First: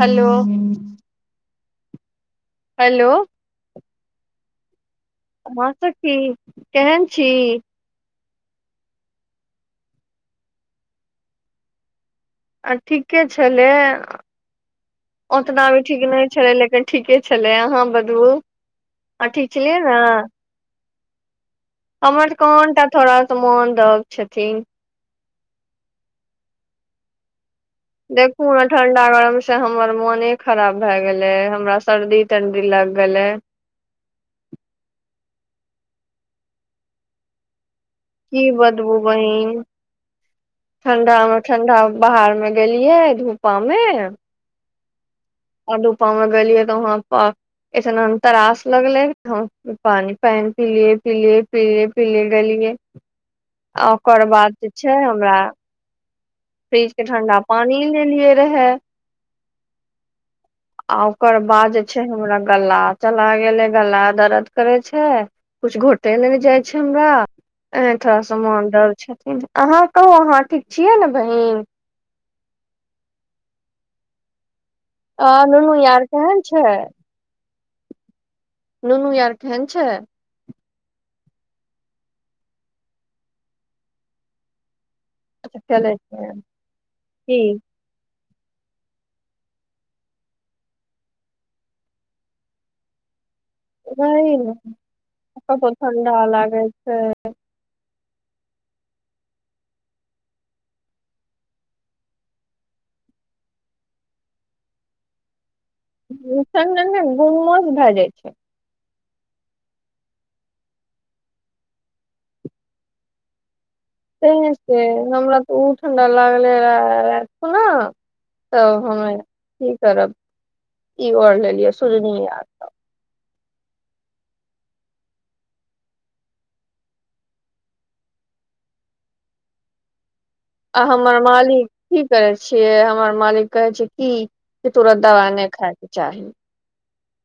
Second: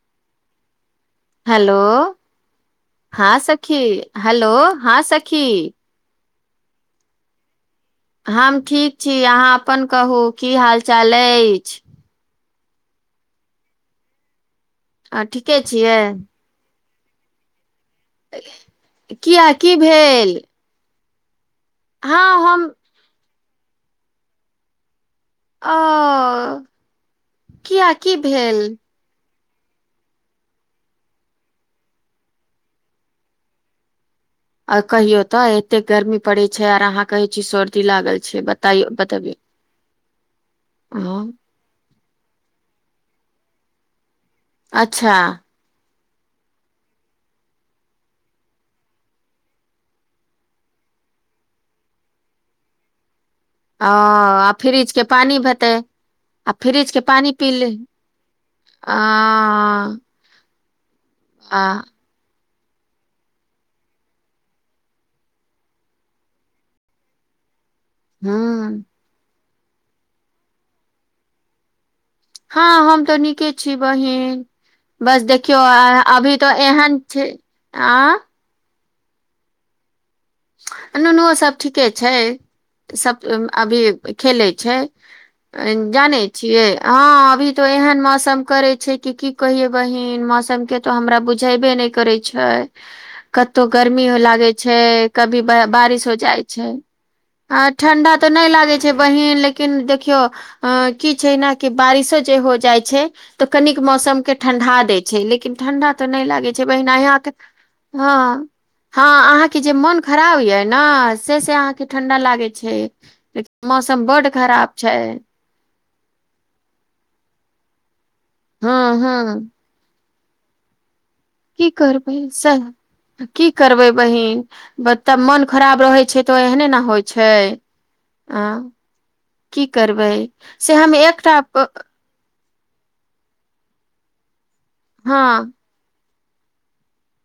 हेल हेलो हँ सखी हेलो हँ सख हँ सखी केहन छ हम ठीक छी अहाँ अपन कहू की हाल चाल अछ आ ठीके छलै आ ठीके ओतना भी छियै ठीक नहि छलै लेकि ठीके छलै अहाँ बदबू अ ठीक किया की छलियै भेल हमर तऽ हँ हम कोनटा थोड़ा सा मोन दक छथि अ किया की देख पूना भेल ठड सडागरम से हमर मोने खराब भए गेले हमरा सर्दी ठण्डी लग गेल आ कहियो तऽ एते गर्मी पड़े छै आर अहा कहे छी सर्दी लागल छ की बदबू बहिन ठण्डा हँ, मेँ ठण्डा बाहरमे गेलियै धूप में अच्छ आधू पामे गेललियै तऽ वहाँ एऐसन त्रास लगले पानि पानि पिए पि पिए पिए गेलिय ओ आ फ्रिज के हमरा पानी भेत आ फ्रिज के पानि ठंडा पी ली पानी लेलियै रहे आ ओकर बाद जे छै हमरा गला चला गेले गला दर्द करे छ कुछ घटे नेने जाइ छै हमर अहे था से थ मान हूँ दर छथिन अहाँ कहू अहाँ ठीक छियै ने बहि हँ हम तऽ नीके छी बहिन बस आ देखियौ नुनू यार अभी केहन तऽ छै एह छ नुनू यार केहन छ नुनुओ सब ठीके छै सभ अभी खेलै छ अच्छा चलै जाने छै छियै हँ की अभी तो एहन मौसम कर की कहियै बहिन मौसम के तऽ हमरा बुझेबे नहि करैछै कतहु गर्मी हो वही लागै ने छै कभी कतौ बारिश ठंडा हो जाइ लागै छ छै आ ठंडा तऽ नहि लागैत छै बहीन लेकिन देखिय अ की छै न कि बारिशो जे हो जाइ छ तऽ कनिक मौसम के ठंडा दैत छै लेकिन ठं्ड तऽ नहि लागै छै ठंडा बहिना ने यहा त गुमस भए ह जाइ छै हँ अहाँ के जे मोन खराब ये ने से से अहाँ के ठंडा लागे छै ले मौसम बड तें खराब से छ हमरा ओ ठंडा लागले रहु ने तब हँ हमे हँ की करब ई वर की लेलियए सुझ न करबै या सह की करबै बहि ब तब मोन खराब रहै छै तऽ एहने ने होइ छै की करबै से आ हम हमर मालिक एकट की करे छियै हमर मालिक कहे छै की तुरत दवाइ नहि खााय के चाह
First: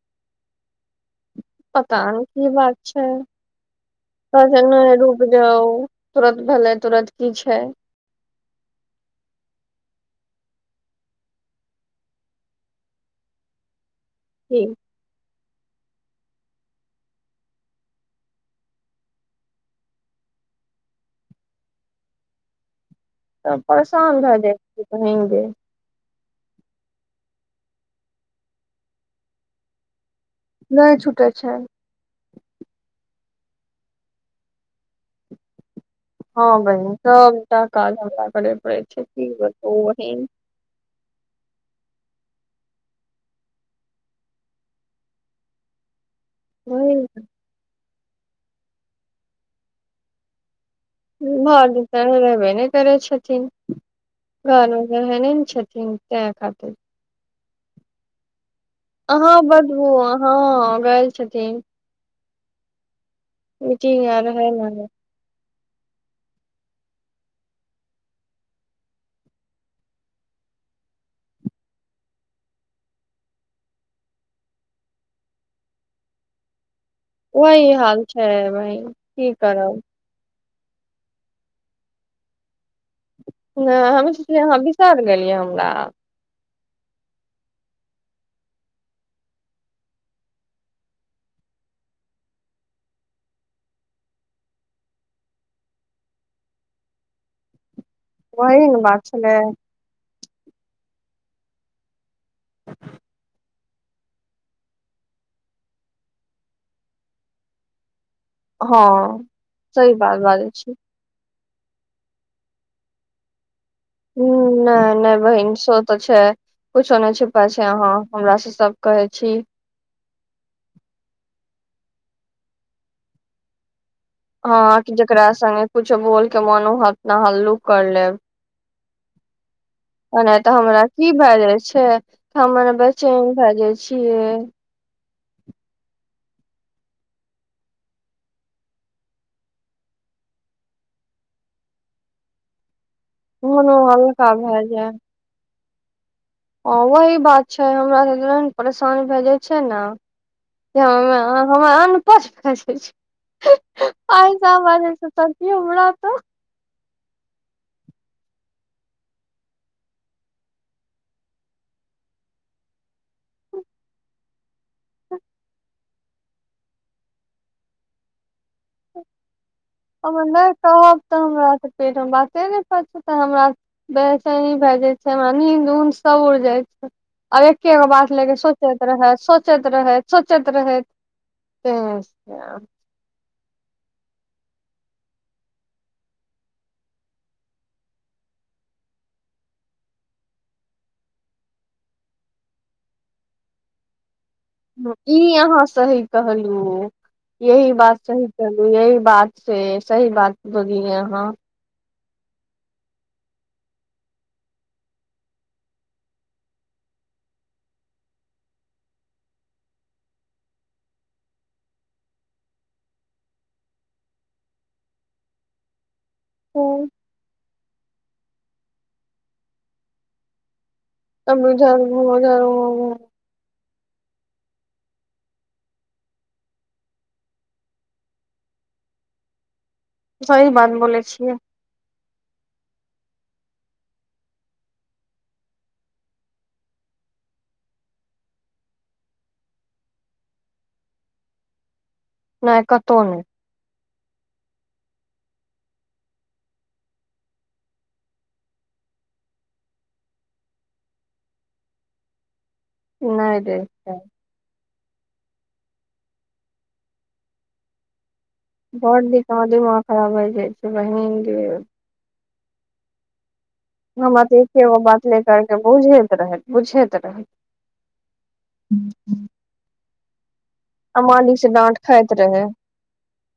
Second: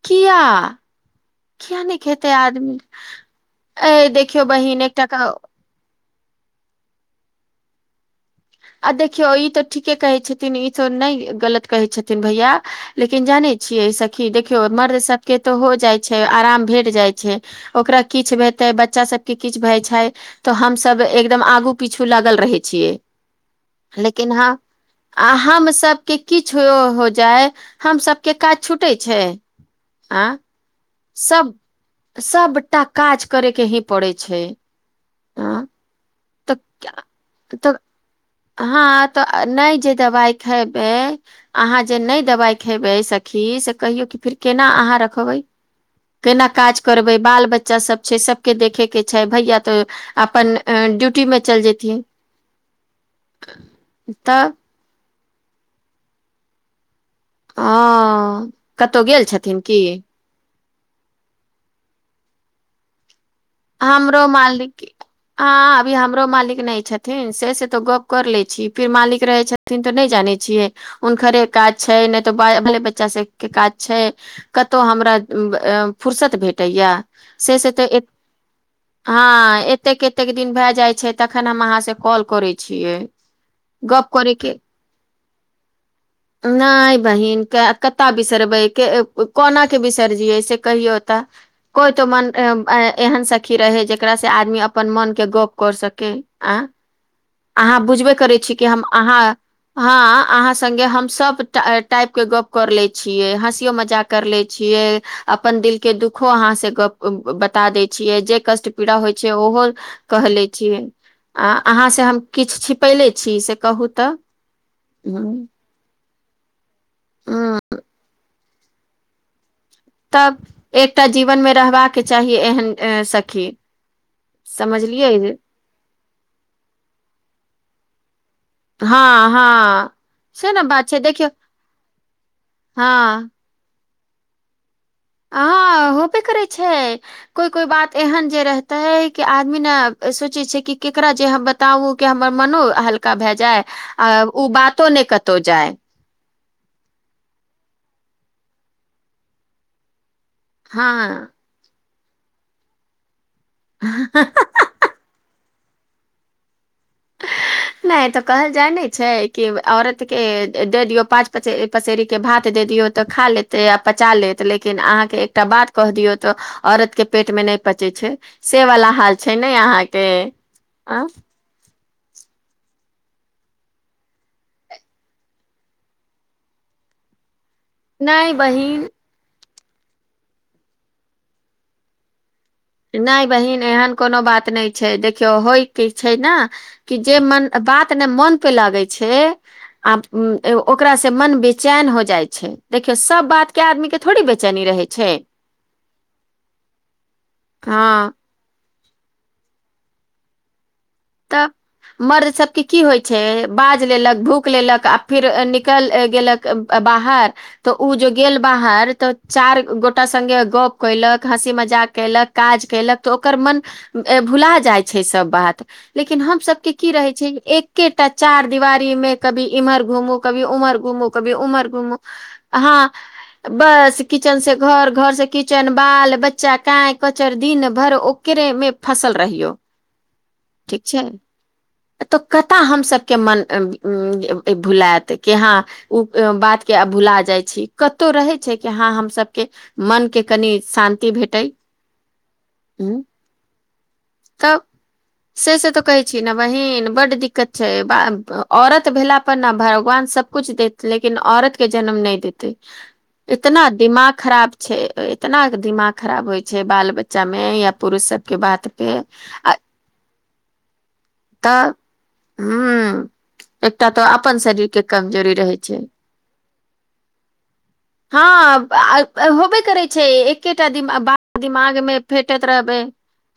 किय पता नहि की बात छै ए देखियौ क बहिन नहि एकटा रुक क- जा तुरत भेलै तुरत की छ आ देखियो ई तऽ ठीके कहे छथिन ई तो नहि गलत कहे छथिन भैया लेकिन जान छियै सखी देखियौ की मर्द सभके तऽ हो जाइ छै आराम भेट जाइत छ ओकरा किछ हेतै बच्चा सबके किछ भय छ तऽ हमसभ एकदम आगू पीछू लागल रहे छिय तऽ परेशान भए जाइ छै कहींग के किछु हो जाय हम सबके काज छूटे छै नहि छुटे छ सब सबटा काज करे के ही पड़ै छै हँ तऽ बहि त त तऽ कल हमरा पड़े छै हँ की तऽ नहि बताउ जे बहिन दवाइ खेब अहाँ जे नहि दवाइ खयबै सखी से कहियौ कि फेर केना अहाँ रखब केना काज बहिन करबै बाल बच्चा सभ छै सभके देखयके छै भैया तऽ अप भर जिन त देबै न करै छथिन तऽ घरमे रहेने ने छथिन तें खाति हँ कतहु गेल अ छथिन की बधबु हाँ ग छथिन मीटिंग आर हमरो रहै मालिक ने हँ अभी हमरो मालिक नहि छथिन से से तो गप कर ले छी फिर मालिक रहे छ लिन तो नहि जानै छियै हुनकरे काज छै नहि तो बाले बच्चा सबके काज छ कतहु हमरा फुुरसत भेटै वहि हाल छै भइ हँ एतेक एतेक दिन भए जाइ छै तखन हम अहाँ से कॉल करै छिय नहि हमे सोचलियै अहाँ विशाल गेलियै हमरा नहि बहिन कतय बिसरबै के कोना के बिसरजियै से कहियौ त कोइ तो मन एहन सखी रहै जेकरासँ आदमी अपन मनके गप कर सक आ अहाँ बुझबे करै छी कि वही ने बात अहाँ छलै ह अहाँ से ह सबटा टाइप के गप कर ले छियै हँसियो मजाक कर ले छिय अपन दिल के दुखो अहाँ से गप बता दय छियै ज कष्ट हँ पीड़ा होइ छै ओहो सही बात कहले बाजै छी छिय अ अहाँ से हम किछ छिपैले छी से कह ह नहि नहि बहिनसो तऽ छै कुछो नहि ह छुपा छै यहाँ हमरा से स कहै छ तब एकटा जीवन मे रहबाके चाही एहन सख हँ जेकरा से कुछो बोल के मोनू हतना हल्लुक कर ले हँ हँ नहि से तऽ ने हमरा बात छै की देखियौ भए जाय छै हमर हँ बचेन भए जाय छै छिये ह होबे करै छै कोइ कोइ बात एहन जे रहते है कि आदमी ने सोचै छै कि केकरा जे ह बताउ के हमर मनो हल्का भए जाय मोनो आ हल्का ओ भए जाय बातो नहि कतौ जाय ह वही बात छै हमरा परेशान भए जाइ छै ने कि हँ हमर अन्नपच फसै छै एहिस बाज तियौरातऽ नहि तऽ कहल जाय ने छै कि औरत के दे दियो पाँच पचेरी के भात दे दिय तऽ खा लेते आ पचा लेत लेकि अहाँके एकटा बात क दियौ तऽ औरत के पेट मे हि पचे छै से वला हाल छै ने अहाँ ओ नहि कहब तऽ हमरा तपेट मे बाते नहि कर छै तऽ हमरा बेहसैनी भए जाइ छै हमरा नीद उऊद सब उड़जाइ छै आब एकेगो बात नहि लेके सोचैत बहिन रहै सोचे सोच रहैत सोचैत रहै नहि बहिन एहन कोनो बात नहि छै देखियौ होयके छै न कि जे मन बात ने मोन पे लगै छ आब ओकरा से मन बेचैन हो जाइ छै देखियौ सबबात के आदमी के थोड़ी बेचनी रहै छ ई अहाँ सही कहलहु यही बात हँ सह चलू यही बात से सही बात बली यहा तऽ मर्द सबके की होइ छै बाज लेलक भूख लेलक आ फिर निकल गेल बाह तऽ ओ जो गेल बाहर तऽ चार गोटा स गप्प कयलक हँसी मजाक कयल काज कयलक तऽ ओकर मन भुला जाइ छै सभ बा लेकिन हम सब के की रहे छै ए के तऽ चार दिवारी मे की इम्हर घूमू कभी उम्हर घूम कभी तब उमर इधर घुम घूम उधर ह घूम बस किचेन से घर घर से किचेन बाल बच्चा काँय कचर दिन भर ओकरे म फसल रहिय सही बात बोलै छिय तऽ कत हमसभके मन भुलायत कि हा ओ बात के भुला जाइ छी कतहु रहै छै कि हँ हमसके मनके कनि शान्ति भेट नहि कतौ नह त से से तऽ कहैत छी ने बहिन बड्ड दिक्कत छै औरत भेला प ने भगवान सभकुछ दे लेकिन औरत के जन्म नहि देतय नहि रे इतना दिमाग खरा छै एतना दिमाग खराब होइ छै बाल बच्चा में या पुरुष स के बात पे बड़ दिमाग खराब होइ जाइ छै बहिन गे तऽ ह एकटा तऽ हमरा अपन शरीर एकेगो के बात ले कमजोरी करके रहै छ बुझैत रहे बुझैत रहे हँ होबे करै छ एकेटा दि आ मालिक से दिमाग डाँट मे खाइत रहे फेटैत रहबै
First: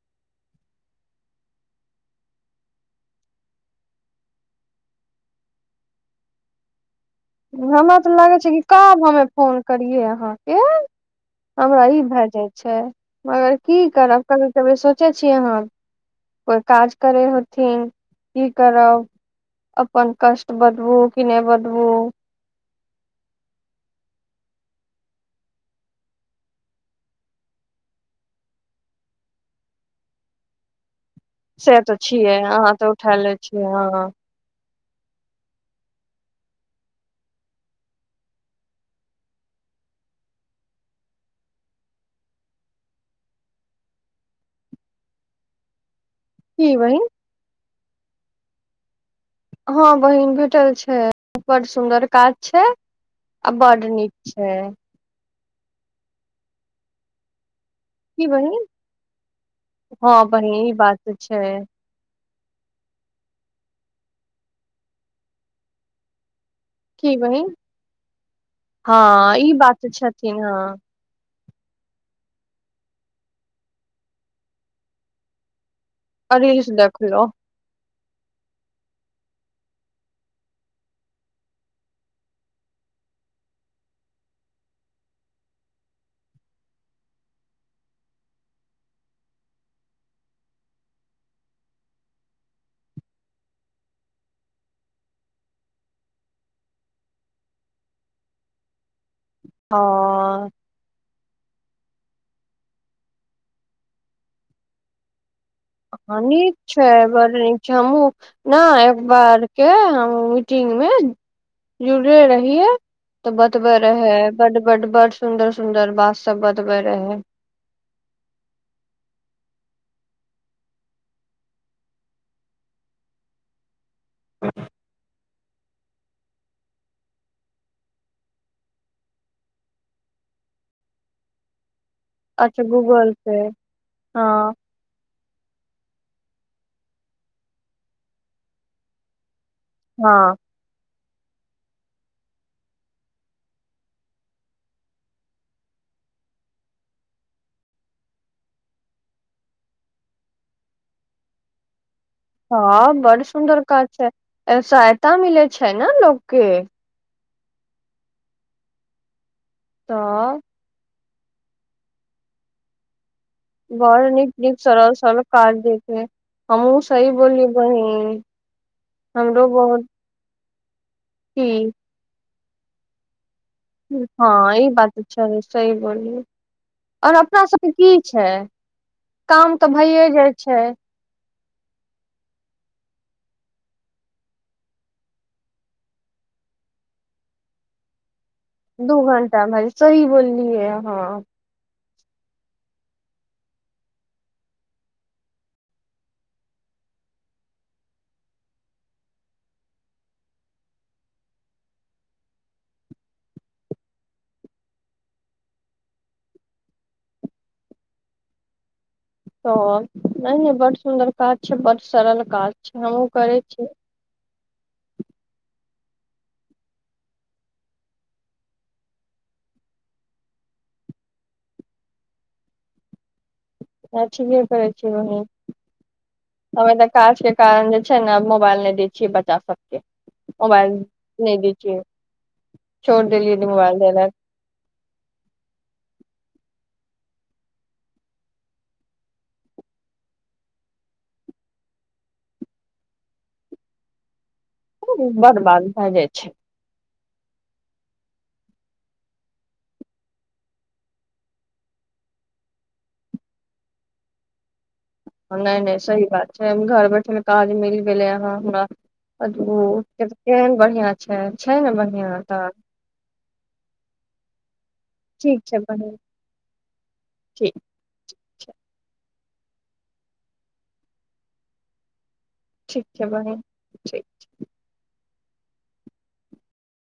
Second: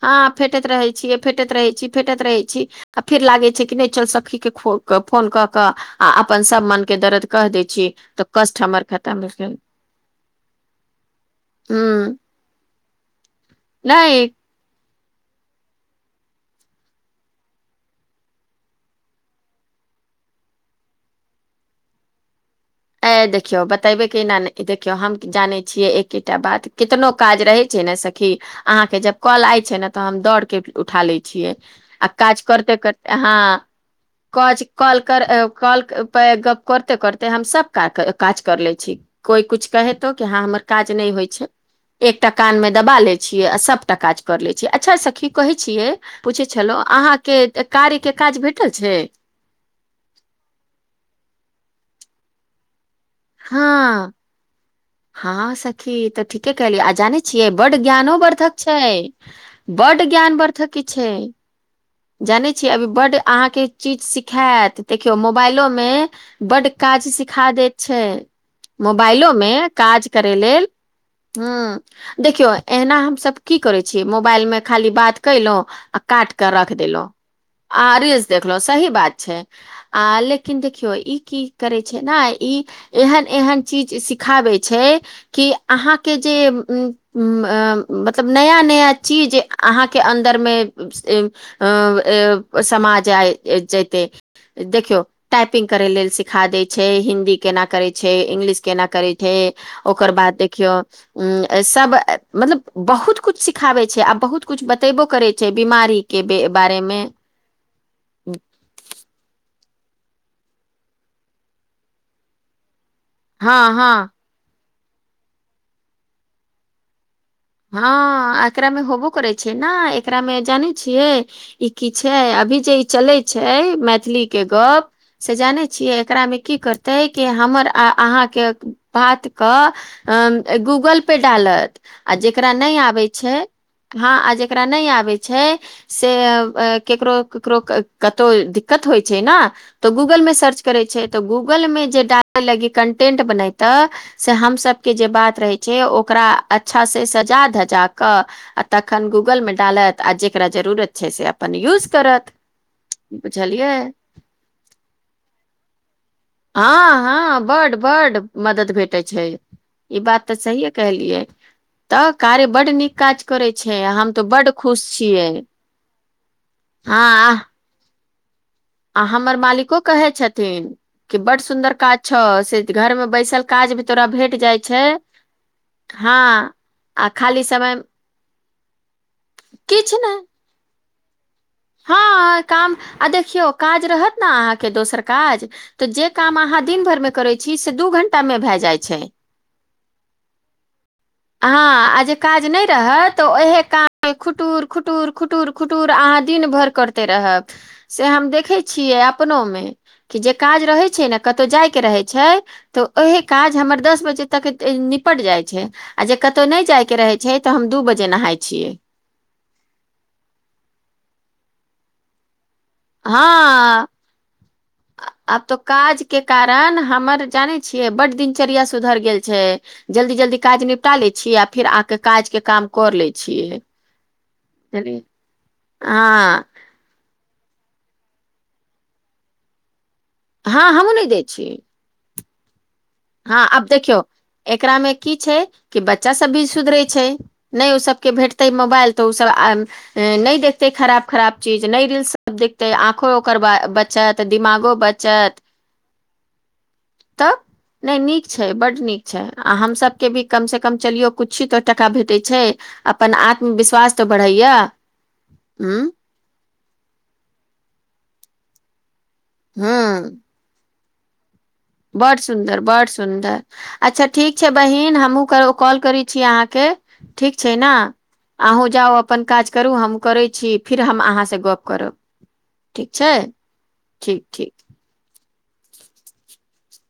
हँ फेटैत रहै छिय फेटैंत रहय छी फेटैंत रहय छ आ फेर लागय छै कि नहि चल सखी के खो फोन कऽ कऽ आ अपन सभ मन के दर हमरा तऽ लागय छै कि कब हमे फोन भेल करियै अहाँक हमरा ई हूँ भए जाइ छै मगर की नहि करब कभी कभी सोचै छियै आहा कोइ काज करै होथिन कि कर अपन कष्ट बदबू कि नहि बदब ए देखियो बतेबे केना देखियो हम जाने छीयै एकेटा बात कितनो काज रह छै ने सखी आहाँ के जब कॉल आय छै ने त हम दौड़ के उठा ले छ छिय से तऽ आ छियै काज अहाँ करते तऽ उठा करते ह ले छियै हँ कज कल कर कॉल प गप करते करते हम स क काज कर लै छी कोइ कुछु कहेतौ कि हँ हमर काज नहि होइ छ एकटा कान में दबा लै छियै आ सबटा काज कर ले छियै अच्छा सखी कहय छिय पूछै की छलहुं बहिन अहाँके कार्यके काज भेटल छ हॅं बहिन भेटल छै बड सुदर काज छै आ बड नी हँ छ हँ सखी तऽ ठीके कहली आजान छियै बड ज्ञानो की बहिन वर्धक छै बड हँ ज्ञान बहिन ई वर्धक बात छ तऽ छै जानै छियै अभी बड आहाँके चीज सिखायत देखियौ मोबाइलो मे ब काज की सिखा बहिन दैत छै मोबाईलो हँ ई में बात तऽ काज करय छथिन ले हँ ह्म देखियौ एना हमसभ की करै छियै मोबाइल मे खाली बात क‌यलौ आ काट क रील्स रख देलो देखलो आ रीलस देखलो सही बात छ आ लेकिन देखियौ ई की करै छै ने एहन एहन चीज सिखाबै छ कि आहाँके जे उ मतलब नया नया ची आहाँके अन्दर मे अ समाज आ जेत देखिय टाइपिंग करय लेल सिखा दैत छै हिन्दी केना करैत छै इंग्लिश केना करैत हँ छ ओकर बाद देखिय उ सब मतलब बहुत कुछ सिखाबे छै आ बहुत कुछ बतेबो कर जे बीमारी के हँ, ब नीक छै बड़ नीक छै हमहुँ ने एक बार के हम मीटिंग म जुड़े रहि तऽ हँ बतबय रहै हँ बड बड बडड सुंदर सुंदर बात सभ बतबय रह हँ एकरा मे होबो करै छै ने एकरा मे जानै छिय ई की छै अभी जे ई चलै छै मैथिलीके गप् से जानै छियै एकरा मे की करतै कि हमर आहाँके बातक अ गूगल पे डाल आ जेकरा अच्छा न आबे गूगल छै पे हा आ हँ जेकरा न आबेछै छै से ककरो ककरो कतहु दिक्कत होइ छै न तऽ गूगलमे हँ सर्च करय छै तऽ गूगलमे जे डालै लागि कन्टेन्ट बनेत से हमसभके जे बात रहैत छै ओकरा अच्छा सँ सजा धजा क आ तखन गूगलमे डालत आ जकरा जरूरत छै से अपन यूज कर हँ बड सुन्दर काज छै सहायता मिले छै ने लोकके हँ हँ बड बड मदद भेटै छै ई बात तऽ सहिए कहलिय तऽ कार्य बड नीक का बड़ नीक नीक सरल सरल काज दय छै हमहुं हँ सही बोललि बहि आ हमर मालिको कहय छथिन कि बड की सुन्दर काज छ से घर में बैस काज भी तोरा भेट हँ जाइ ई छै ह आओर अपनासभके की छै काम तऽ किछु भइए नहि जाइछै हँ काम आ देखियौ काज रहत ने आहाँके दोसरकाज तऽ जे काम अहाँ दिन भर मे करै छी से दू घंटा मे भए जा दू घंटा भरिसरि बोलिलयै अहा हँ आ जे काज नहि रहत त ओएहे काज मे खुटुर खुटुर खुटु खुटुर आहाँ दिन भर करते रहब से हम देखै छियै अपनमे कि जे काज रहे छै ने कतौ जायके रहे छ तऽ ओहे काज हमर दस बजे तक निपट जाइ छ आ जे कतहु नहि जाइके रहै छै तऽ हम दू बजे नहाय छिय त नहि बड सुन्दर काज छै बड सरल का ह आ आब तो काज के कारण हमर जाने छियै बड दिनचर्या सुधरि गेल छ जल्दी जल्दी काज निपटा लै छी आ फेर आके काज के काम कर लै छिय अ ठीके कर छी बही हँ हमे तऽ काज के कारण जे छै ने मोबाईल नहि दै छियै बच्चा सबक हँ मोबाइल हमहुँ दै नहि छियै दीजि हँ आब देखियौ एकरा मे की छै कि बच्चा सब भी सुधरे छ नहि ओसभके भेटतै मोबाइल तऽ ओसभ आ म नहि देखतै खराब खराब चीज नहि रील्स सब देखतै आँखो ओकर ब बचत दिमाग बर्बाद भए जाइ छ नय नीक छै बड नीक छै आ हमसभके भी कमसँ कम चलियौ किछू त टका भेटैत छ अपन आत्मविश्वास तऽ बढ़ै नहि नहि सही बात छै घर बैठेमे काज मिल गेलै हाँ हमर अ ह केहन बढ़िया छै छै ने बड बढ़िआँ तऽ सुन्दर बड सुन्दर अच्छ ठीक छै बहिन हमहूँ क ठीक छै कॉल बहिन करैत छी अहाँके ठीक छै न छै अहूँ जाउ अपन काज करू हम करै छी फिर हम आहाँ सँ गप्प कर ठीक छै ठीक ठी